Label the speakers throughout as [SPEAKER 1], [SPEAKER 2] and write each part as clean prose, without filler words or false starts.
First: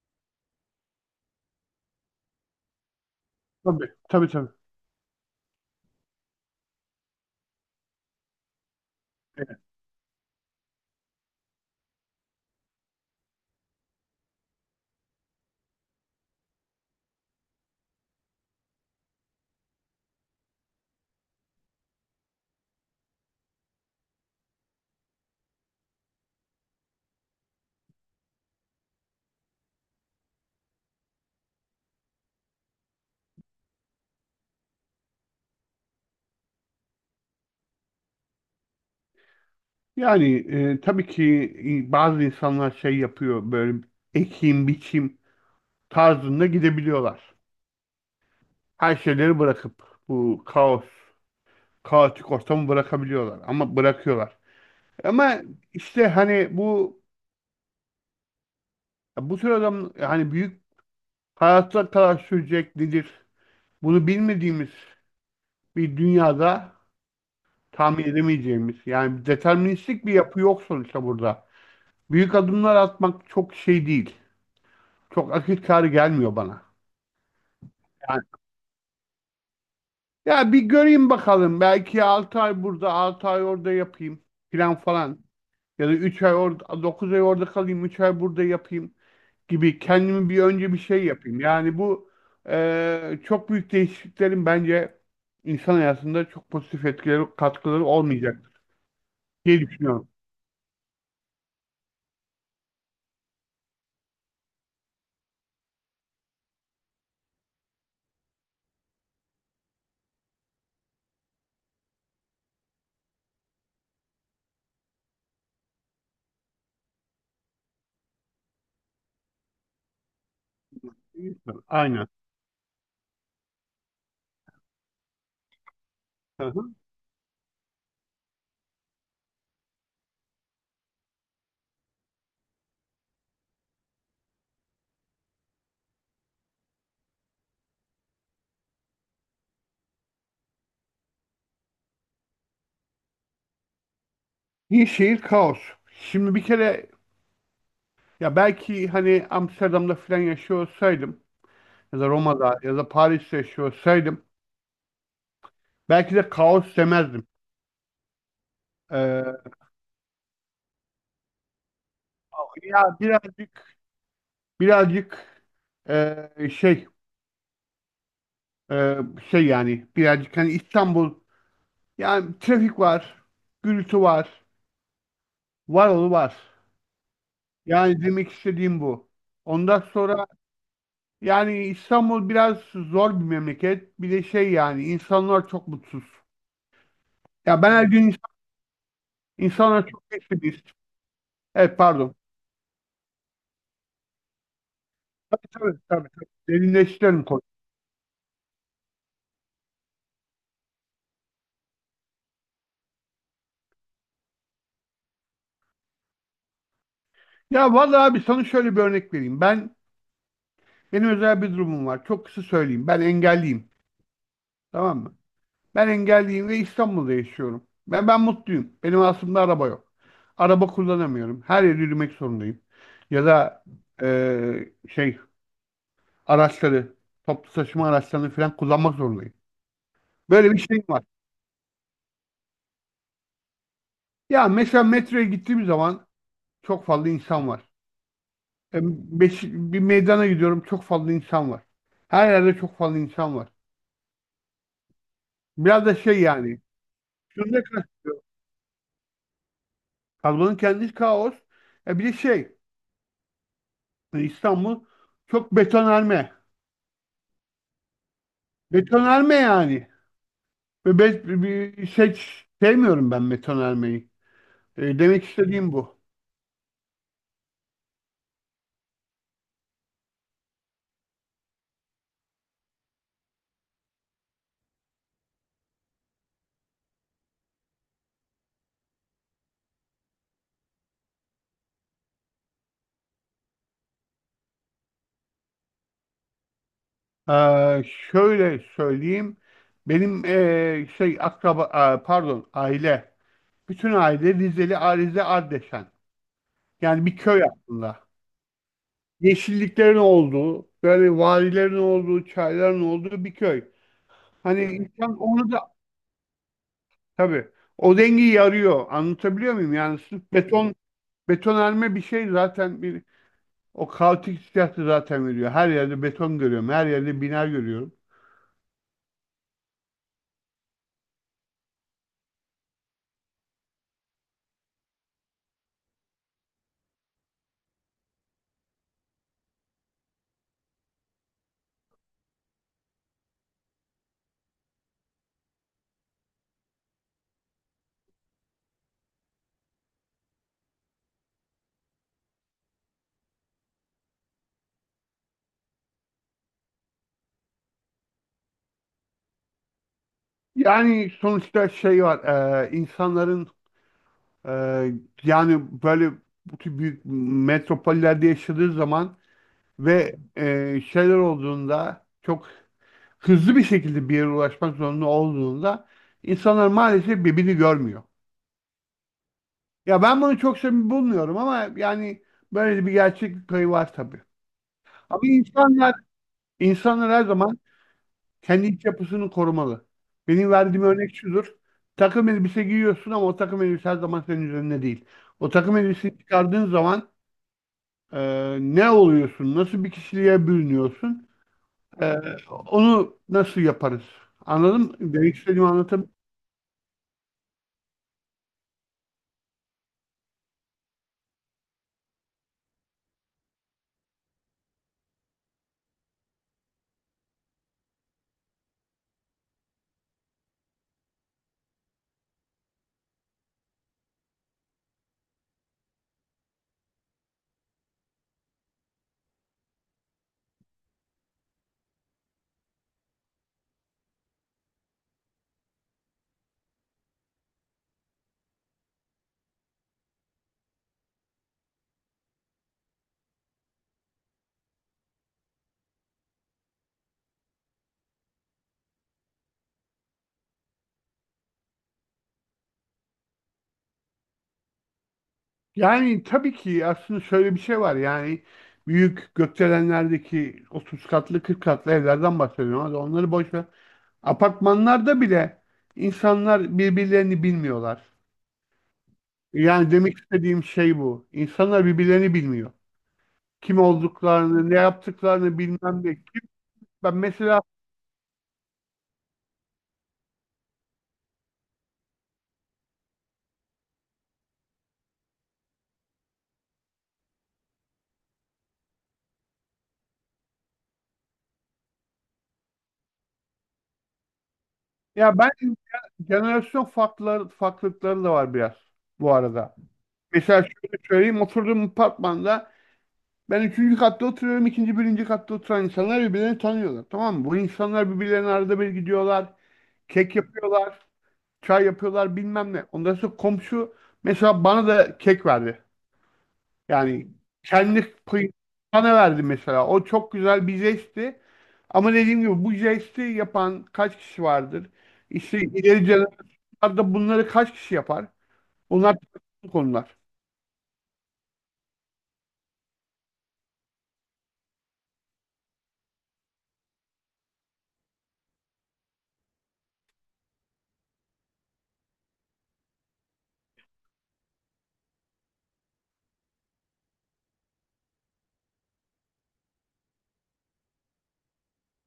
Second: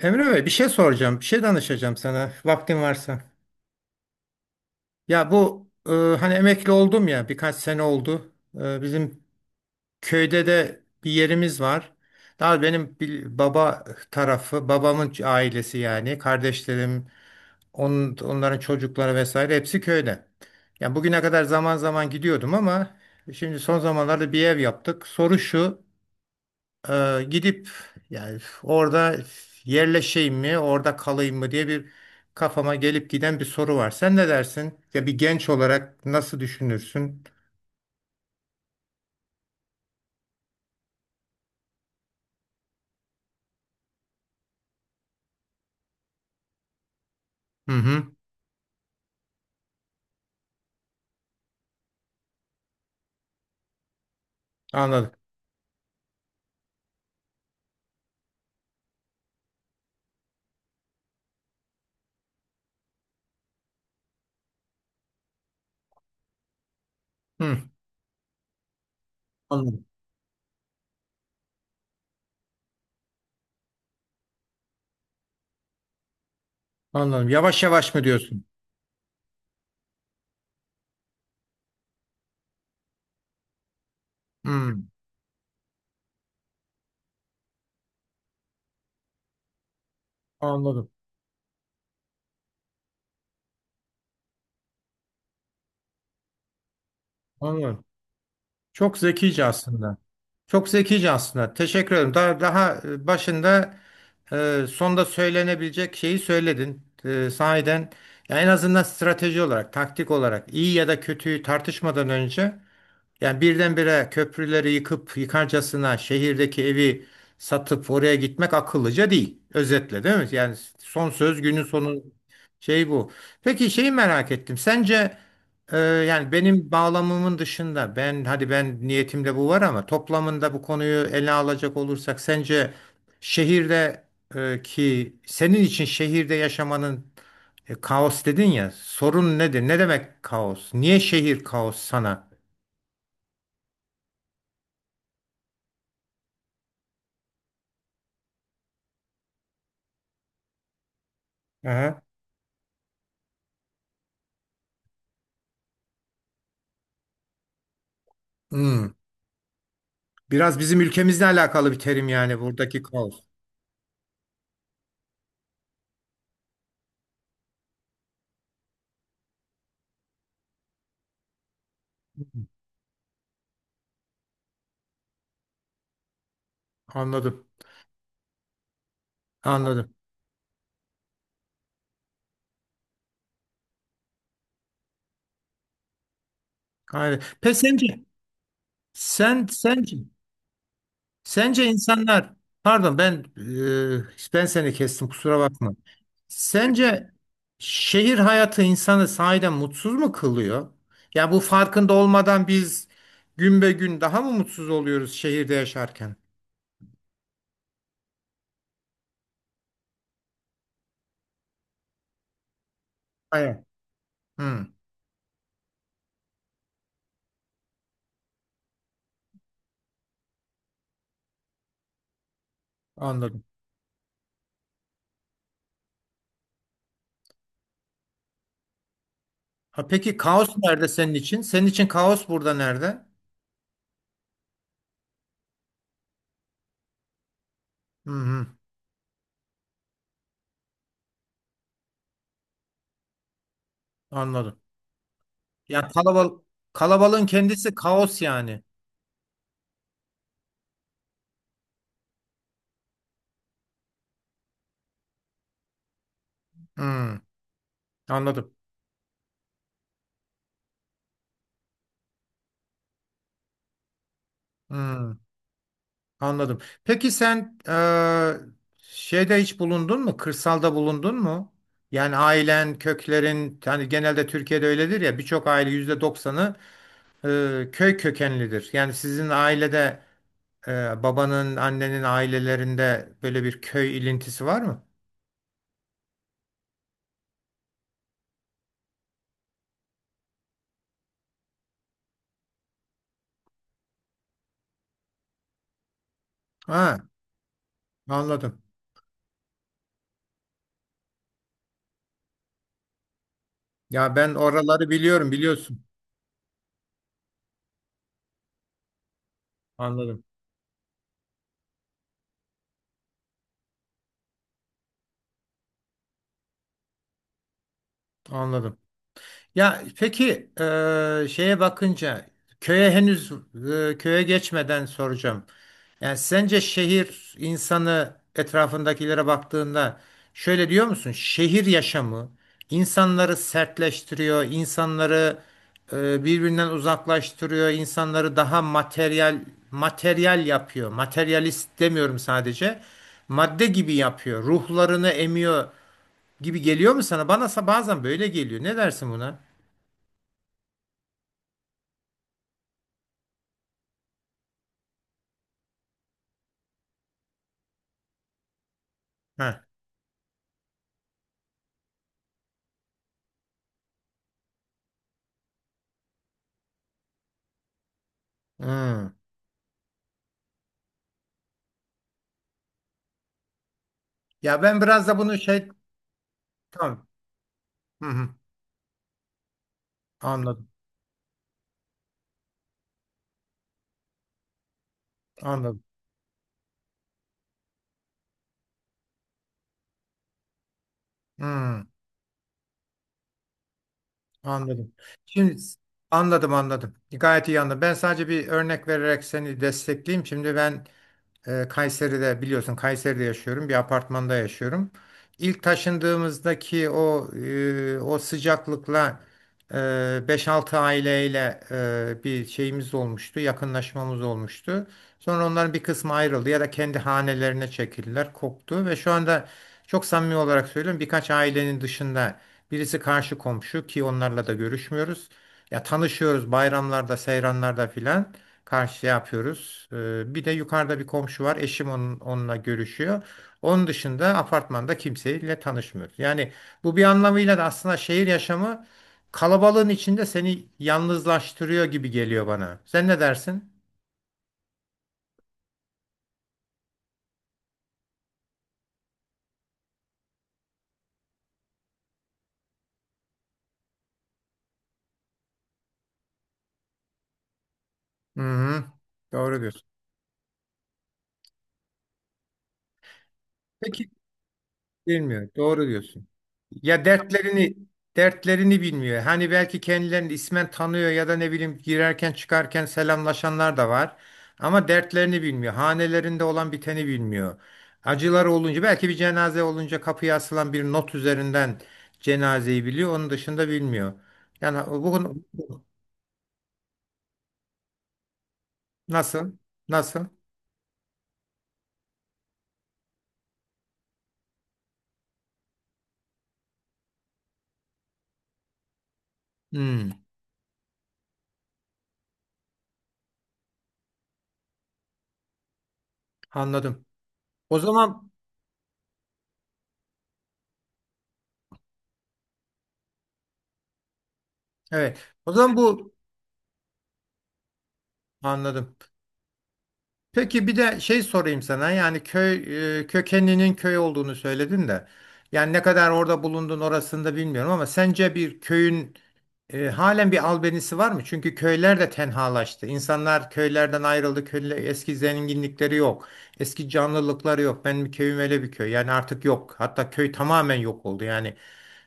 [SPEAKER 1] Emre Bey bir şey soracağım, bir şey danışacağım sana vaktin varsa.
[SPEAKER 2] Tabii, tabii tabii.
[SPEAKER 1] Ya bu hani emekli oldum ya birkaç sene oldu. Bizim
[SPEAKER 2] Evet.
[SPEAKER 1] köyde de bir yerimiz var. Daha benim bir baba tarafı, babamın ailesi yani kardeşlerim, onların çocukları vesaire hepsi köyde. Yani bugüne kadar zaman zaman gidiyordum ama şimdi son zamanlarda bir ev yaptık. Soru şu. Gidip yani orada yerleşeyim mi, orada kalayım mı diye bir kafama gelip giden bir soru var. Sen ne dersin? Ya bir genç olarak nasıl düşünürsün?
[SPEAKER 2] Yani tabii ki bazı insanlar şey yapıyor böyle ekim biçim tarzında gidebiliyorlar.
[SPEAKER 1] Hı hı,
[SPEAKER 2] Her şeyleri bırakıp bu kaos, kaotik ortamı bırakabiliyorlar ama bırakıyorlar.
[SPEAKER 1] anladım.
[SPEAKER 2] Ama işte hani bu tür adam hani büyük hayatlar kadar sürecek nedir? Bunu bilmediğimiz bir dünyada
[SPEAKER 1] Hı,
[SPEAKER 2] tahmin edemeyeceğimiz yani
[SPEAKER 1] anladım.
[SPEAKER 2] deterministik bir yapı yok sonuçta burada. Büyük adımlar atmak çok şey değil. Çok akıl kârı gelmiyor bana.
[SPEAKER 1] Anladım. Yavaş yavaş mı
[SPEAKER 2] Yani,
[SPEAKER 1] diyorsun?
[SPEAKER 2] ya bir göreyim bakalım. Belki 6 ay burada, 6 ay orada yapayım
[SPEAKER 1] Hı,
[SPEAKER 2] falan falan. Ya da 3 ay orada, 9 ay orada kalayım, 3 ay burada yapayım gibi kendimi bir önce bir
[SPEAKER 1] anladım.
[SPEAKER 2] şey yapayım. Yani bu çok büyük değişikliklerin bence insan hayatında çok pozitif etkileri,
[SPEAKER 1] Anladım.
[SPEAKER 2] katkıları olmayacaktır
[SPEAKER 1] Çok zekice
[SPEAKER 2] diye
[SPEAKER 1] aslında.
[SPEAKER 2] düşünüyorum.
[SPEAKER 1] Çok zekice aslında. Teşekkür ederim. Daha başında sonda söylenebilecek şeyi söyledin. E, sahiden ya en azından strateji olarak, taktik olarak iyi ya da kötüyü tartışmadan önce yani birdenbire köprüleri yıkıp yıkarcasına şehirdeki evi satıp oraya gitmek akıllıca değil. Özetle değil mi? Yani son söz günün sonu
[SPEAKER 2] Aynen.
[SPEAKER 1] şey bu. Peki şeyi merak ettim. Sence yani
[SPEAKER 2] Hı hı.
[SPEAKER 1] benim bağlamımın dışında ben hadi ben niyetimde bu var ama toplamında bu konuyu ele alacak olursak sence şehirde ki senin için şehirde yaşamanın kaos dedin ya sorun nedir? Ne demek kaos? Niye şehir kaos sana?
[SPEAKER 2] Bir şehir kaos. Şimdi bir kere ya belki hani Amsterdam'da falan yaşıyor olsaydım ya
[SPEAKER 1] Aha.
[SPEAKER 2] da Roma'da ya da Paris'te yaşıyorsaydım belki de kaos demezdim.
[SPEAKER 1] Hmm.
[SPEAKER 2] Ee,
[SPEAKER 1] Biraz bizim ülkemizle alakalı bir terim yani buradaki
[SPEAKER 2] Ya
[SPEAKER 1] kaos.
[SPEAKER 2] birazcık şey e, şey yani birazcık hani İstanbul, yani trafik var, gürültü var, var oğlu var.
[SPEAKER 1] Anladım.
[SPEAKER 2] Yani demek istediğim bu. Ondan
[SPEAKER 1] Anladım.
[SPEAKER 2] sonra yani İstanbul biraz zor bir memleket. Bir de şey yani insanlar çok mutsuz.
[SPEAKER 1] Aynen. Peki
[SPEAKER 2] Ya ben her gün
[SPEAKER 1] sence sen
[SPEAKER 2] insanlar
[SPEAKER 1] sence
[SPEAKER 2] çok pessimist.
[SPEAKER 1] sence
[SPEAKER 2] Evet pardon.
[SPEAKER 1] insanlar pardon ben ben seni kestim kusura
[SPEAKER 2] Tabii
[SPEAKER 1] bakma.
[SPEAKER 2] tabii tabii. Tabii.
[SPEAKER 1] Sence
[SPEAKER 2] Derinleştirelim konuyu.
[SPEAKER 1] şehir hayatı insanı sahiden mutsuz mu kılıyor? Ya bu farkında olmadan biz gün be gün daha mı mutsuz oluyoruz şehirde yaşarken?
[SPEAKER 2] Ya vallahi abi sana şöyle bir örnek vereyim. Benim özel bir durumum var. Çok kısa söyleyeyim. Ben
[SPEAKER 1] Aynen.
[SPEAKER 2] engelliyim.
[SPEAKER 1] Hmm,
[SPEAKER 2] Tamam mı? Ben engelliyim ve İstanbul'da yaşıyorum. Ben mutluyum. Benim aslında araba yok. Araba kullanamıyorum. Her yere yürümek zorundayım. Ya
[SPEAKER 1] anladım.
[SPEAKER 2] da şey araçları, toplu taşıma araçlarını falan kullanmak zorundayım.
[SPEAKER 1] Ha, peki kaos
[SPEAKER 2] Böyle bir şeyim
[SPEAKER 1] nerede
[SPEAKER 2] var.
[SPEAKER 1] senin için? Senin için kaos burada nerede?
[SPEAKER 2] Ya mesela metroya gittiğim zaman çok fazla insan var.
[SPEAKER 1] Hı hı.
[SPEAKER 2] E, bir meydana gidiyorum, çok fazla insan var. Her yerde çok fazla insan var.
[SPEAKER 1] Anladım.
[SPEAKER 2] Biraz
[SPEAKER 1] Ya
[SPEAKER 2] da şey
[SPEAKER 1] kalabal
[SPEAKER 2] yani.
[SPEAKER 1] kalabalığın
[SPEAKER 2] Şunu
[SPEAKER 1] kendisi kaos
[SPEAKER 2] kastediyor.
[SPEAKER 1] yani.
[SPEAKER 2] Kazmanın kendisi kaos. Bir de şey İstanbul çok betonarme.
[SPEAKER 1] Hmm, anladım.
[SPEAKER 2] Betonarme yani. Ve bir seç sevmiyorum ben betonarmeyi.
[SPEAKER 1] Hmm,
[SPEAKER 2] Demek istediğim bu.
[SPEAKER 1] anladım. Peki sen şeyde hiç bulundun mu? Kırsalda bulundun mu? Yani ailen, köklerin, yani genelde Türkiye'de öyledir ya birçok aile %90'ı köy kökenlidir. Yani sizin ailede babanın, annenin ailelerinde böyle bir köy ilintisi var mı?
[SPEAKER 2] Ee, Şöyle söyleyeyim. Benim şey akraba pardon aile. Bütün aile Rizeli, Arize Ardeşen.
[SPEAKER 1] Ha,
[SPEAKER 2] Yani bir köy aslında.
[SPEAKER 1] anladım.
[SPEAKER 2] Yeşilliklerin olduğu, böyle vadilerin olduğu, çayların olduğu bir köy.
[SPEAKER 1] Ya ben
[SPEAKER 2] Hani, evet.
[SPEAKER 1] oraları
[SPEAKER 2] insan
[SPEAKER 1] biliyorum,
[SPEAKER 2] onu da.
[SPEAKER 1] biliyorsun.
[SPEAKER 2] Tabii. O dengeyi arıyor. Anlatabiliyor muyum? Yani
[SPEAKER 1] Anladım,
[SPEAKER 2] sırf betonarme bir şey zaten bir o kaotik hissiyatı zaten veriyor. Her yerde beton görüyorum. Her yerde bina görüyorum.
[SPEAKER 1] anladım. Ya peki şeye bakınca köye henüz köye geçmeden soracağım. Yani sence şehir insanı etrafındakilere baktığında şöyle diyor musun? Şehir yaşamı insanları sertleştiriyor, insanları birbirinden uzaklaştırıyor, insanları daha materyal yapıyor. Materyalist demiyorum sadece. Madde gibi yapıyor. Ruhlarını emiyor gibi geliyor mu sana? Bana sa- bazen böyle geliyor. Ne dersin buna?
[SPEAKER 2] Yani sonuçta şey var. E, insanların e, yani böyle bu tür büyük metropollerde yaşadığı zaman
[SPEAKER 1] Heh.
[SPEAKER 2] ve şeyler olduğunda çok hızlı bir şekilde bir yere ulaşmak zorunda olduğunda insanlar maalesef birbirini görmüyor.
[SPEAKER 1] Hmm.
[SPEAKER 2] Ya ben bunu çok samimi bulmuyorum ama yani böyle bir gerçeklik payı var tabii.
[SPEAKER 1] Ya ben biraz da
[SPEAKER 2] Ama
[SPEAKER 1] bunu şey
[SPEAKER 2] insanlar,
[SPEAKER 1] tamam.
[SPEAKER 2] insanlar her zaman
[SPEAKER 1] Hı hı.
[SPEAKER 2] kendi iç yapısını korumalı. Benim
[SPEAKER 1] Anladım.
[SPEAKER 2] verdiğim örnek şudur. Takım elbise giyiyorsun ama o takım elbise her zaman senin üzerinde değil. O takım
[SPEAKER 1] Anladım.
[SPEAKER 2] elbiseyi çıkardığın zaman ne oluyorsun? Nasıl bir kişiliğe bürünüyorsun?
[SPEAKER 1] Hmm.
[SPEAKER 2] E, Onu nasıl yaparız? Anladın
[SPEAKER 1] Anladım.
[SPEAKER 2] mı? Demek
[SPEAKER 1] Şimdi
[SPEAKER 2] istediğimi anlatabiliyor.
[SPEAKER 1] anladım, anladım. Gayet iyi anladım. Ben sadece bir örnek vererek seni destekleyeyim. Şimdi ben Kayseri'de biliyorsun Kayseri'de yaşıyorum. Bir apartmanda yaşıyorum. İlk taşındığımızdaki o o sıcaklıkla e, 5-6 aileyle bir şeyimiz olmuştu. Yakınlaşmamız olmuştu. Sonra onların bir kısmı ayrıldı ya da kendi hanelerine çekildiler, koptu ve şu anda çok samimi olarak söylüyorum birkaç ailenin dışında birisi karşı komşu ki onlarla da görüşmüyoruz. Ya tanışıyoruz bayramlarda, seyranlarda filan karşıya yapıyoruz. Bir de yukarıda bir komşu var. Eşim onunla görüşüyor. Onun dışında apartmanda kimseyle tanışmıyoruz. Yani bu bir anlamıyla da aslında şehir yaşamı kalabalığın içinde seni yalnızlaştırıyor gibi geliyor bana. Sen ne dersin?
[SPEAKER 2] Yani tabii ki aslında şöyle bir şey var, yani büyük gökdelenlerdeki 30 katlı, 40 katlı evlerden bahsediyorum ama onları boş ver. Apartmanlarda bile insanlar birbirlerini bilmiyorlar.
[SPEAKER 1] Hı hı. Doğru diyorsun.
[SPEAKER 2] Yani demek istediğim şey bu. İnsanlar birbirlerini bilmiyor. Kim
[SPEAKER 1] Peki
[SPEAKER 2] olduklarını, ne
[SPEAKER 1] bilmiyor.
[SPEAKER 2] yaptıklarını
[SPEAKER 1] Doğru
[SPEAKER 2] bilmem ne.
[SPEAKER 1] diyorsun.
[SPEAKER 2] Kim,
[SPEAKER 1] Ya
[SPEAKER 2] ben mesela,
[SPEAKER 1] dertlerini bilmiyor. Hani belki kendilerini ismen tanıyor ya da ne bileyim girerken çıkarken selamlaşanlar da var. Ama dertlerini bilmiyor. Hanelerinde olan biteni bilmiyor. Acıları olunca belki bir cenaze olunca kapıya asılan bir not üzerinden cenazeyi biliyor. Onun dışında bilmiyor. Yani
[SPEAKER 2] ya
[SPEAKER 1] bugün
[SPEAKER 2] ben, jenerasyon farklılıkları da var biraz bu
[SPEAKER 1] nasıl?
[SPEAKER 2] arada.
[SPEAKER 1] Nasıl?
[SPEAKER 2] Mesela şöyle söyleyeyim, oturduğum apartmanda Ben üçüncü katta oturuyorum. İkinci, birinci katta oturan insanlar birbirlerini tanıyorlar. Tamam mı? Bu insanlar birbirlerine arada bir gidiyorlar.
[SPEAKER 1] Hmm,
[SPEAKER 2] Kek yapıyorlar. Çay yapıyorlar bilmem ne. Ondan sonra komşu mesela bana da kek verdi.
[SPEAKER 1] anladım.
[SPEAKER 2] Yani
[SPEAKER 1] O
[SPEAKER 2] kendi
[SPEAKER 1] zaman
[SPEAKER 2] payı bana verdi mesela. O çok güzel bir jestti. Ama dediğim gibi bu jesti yapan kaç kişi vardır?
[SPEAKER 1] evet. O
[SPEAKER 2] İşte
[SPEAKER 1] zaman
[SPEAKER 2] ileri
[SPEAKER 1] bu
[SPEAKER 2] jenerasyonlarda bunları kaç kişi yapar?
[SPEAKER 1] anladım.
[SPEAKER 2] Bunlar tartışmalı konular.
[SPEAKER 1] Peki bir de şey sorayım sana yani köy kökeninin köy olduğunu söyledin de yani ne kadar orada bulundun orasını da bilmiyorum ama sence bir köyün halen bir albenisi var mı? Çünkü köyler de tenhalaştı. İnsanlar köylerden ayrıldı. Köyle, eski zenginlikleri yok. Eski canlılıkları yok. Benim köyüm öyle bir köy. Yani artık yok. Hatta köy tamamen yok oldu. Yani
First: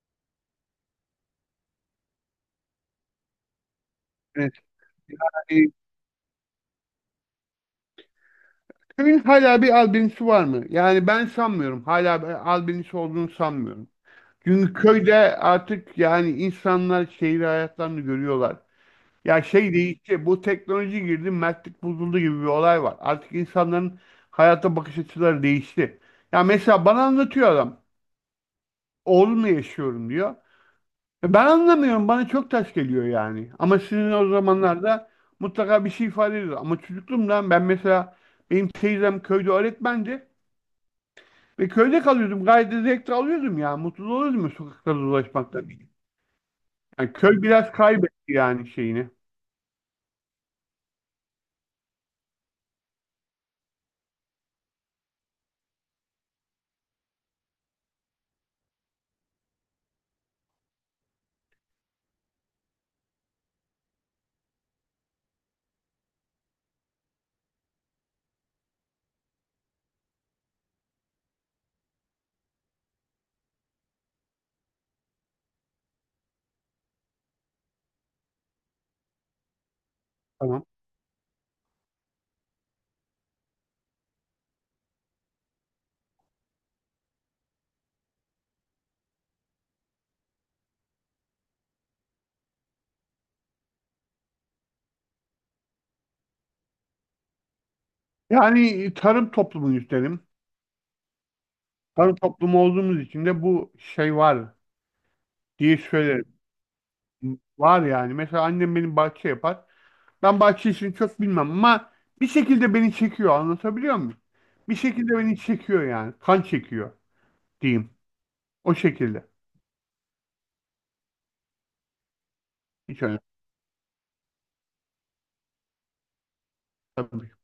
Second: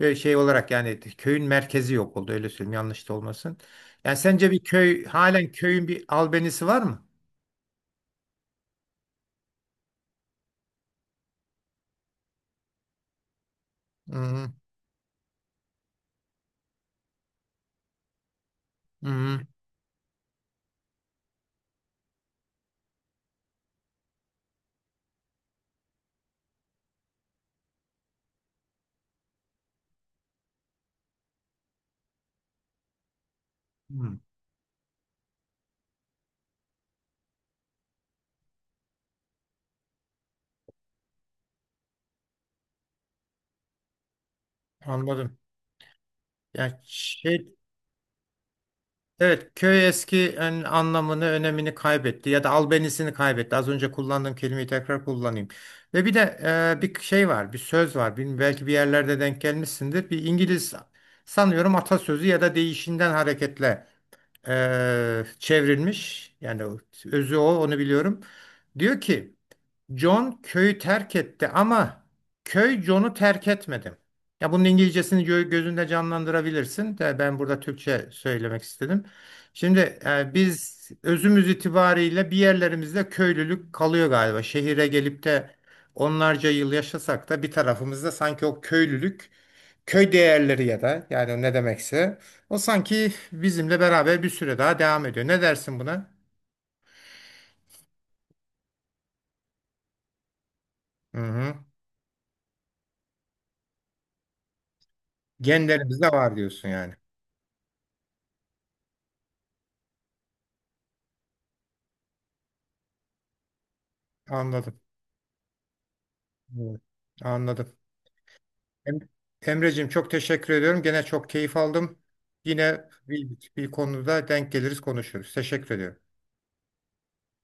[SPEAKER 1] şey olarak yani köyün merkezi yok oldu. Öyle söyleyeyim yanlış da olmasın. Yani sence
[SPEAKER 2] Evet.
[SPEAKER 1] bir köy halen
[SPEAKER 2] Yani
[SPEAKER 1] köyün bir albenisi var mı?
[SPEAKER 2] köyün hala bir albinosu var mı? Yani ben sanmıyorum. Hala bir albinosu olduğunu sanmıyorum.
[SPEAKER 1] Hı hı.
[SPEAKER 2] Çünkü köyde artık yani insanlar şehir hayatlarını görüyorlar.
[SPEAKER 1] Hı hı.
[SPEAKER 2] Ya şey değişti. Bu teknoloji girdi, mertlik bozuldu gibi bir olay var. Artık insanların hayata bakış açıları değişti. Ya mesela bana anlatıyor adam. Oğlumla yaşıyorum diyor. Ben anlamıyorum. Bana çok ters geliyor yani. Ama sizin
[SPEAKER 1] Hmm,
[SPEAKER 2] o zamanlarda mutlaka bir şey ifade ediyor. Ama çocukluğumdan ben mesela, benim teyzem köyde öğretmendi. Ve köyde kalıyordum. Gayet de zevk de alıyordum ya. Mutlu oluyordum ya sokaklarda
[SPEAKER 1] anladım.
[SPEAKER 2] dolaşmaktan.
[SPEAKER 1] Yani
[SPEAKER 2] Yani köy
[SPEAKER 1] şey,
[SPEAKER 2] biraz kaybetti yani şeyini.
[SPEAKER 1] evet köy eski en- anlamını, önemini kaybetti ya da albenisini kaybetti. Az önce kullandığım kelimeyi tekrar kullanayım. Ve bir de bir şey var, bir söz var. Bilmiyorum, belki bir yerlerde denk gelmişsindir. Bir İngiliz sanıyorum atasözü ya da deyişinden hareketle çevrilmiş. Yani özü o, onu biliyorum. Diyor ki John köyü terk etti ama köy John'u terk etmedi. Ya bunun İngilizcesini gö- gözünde canlandırabilirsin de ben burada Türkçe söylemek istedim. Şimdi
[SPEAKER 2] Tamam.
[SPEAKER 1] biz özümüz itibariyle bir yerlerimizde köylülük kalıyor galiba. Şehire gelip de onlarca yıl yaşasak da bir tarafımızda sanki o köylülük, köy değerleri ya da yani ne demekse o sanki bizimle beraber bir süre daha devam ediyor. Ne dersin buna?
[SPEAKER 2] Yani tarım toplumuyuz üstelim.
[SPEAKER 1] Hı hı.
[SPEAKER 2] Tarım toplumu olduğumuz için de bu şey var diye
[SPEAKER 1] Genlerimizde
[SPEAKER 2] söylerim.
[SPEAKER 1] var diyorsun yani.
[SPEAKER 2] Var yani. Mesela annem benim bahçe yapar. Ben bahçe işini çok bilmem ama bir şekilde beni çekiyor. Anlatabiliyor muyum? Bir
[SPEAKER 1] Anladım.
[SPEAKER 2] şekilde beni çekiyor yani. Kan
[SPEAKER 1] Evet.
[SPEAKER 2] çekiyor
[SPEAKER 1] Anladım.
[SPEAKER 2] diyeyim. O
[SPEAKER 1] Em-
[SPEAKER 2] şekilde.
[SPEAKER 1] Emreciğim çok teşekkür ediyorum. Gene çok keyif aldım. Yine
[SPEAKER 2] Hiç
[SPEAKER 1] bir, bir konuda denk geliriz konuşuruz. Teşekkür ediyorum.
[SPEAKER 2] önemli.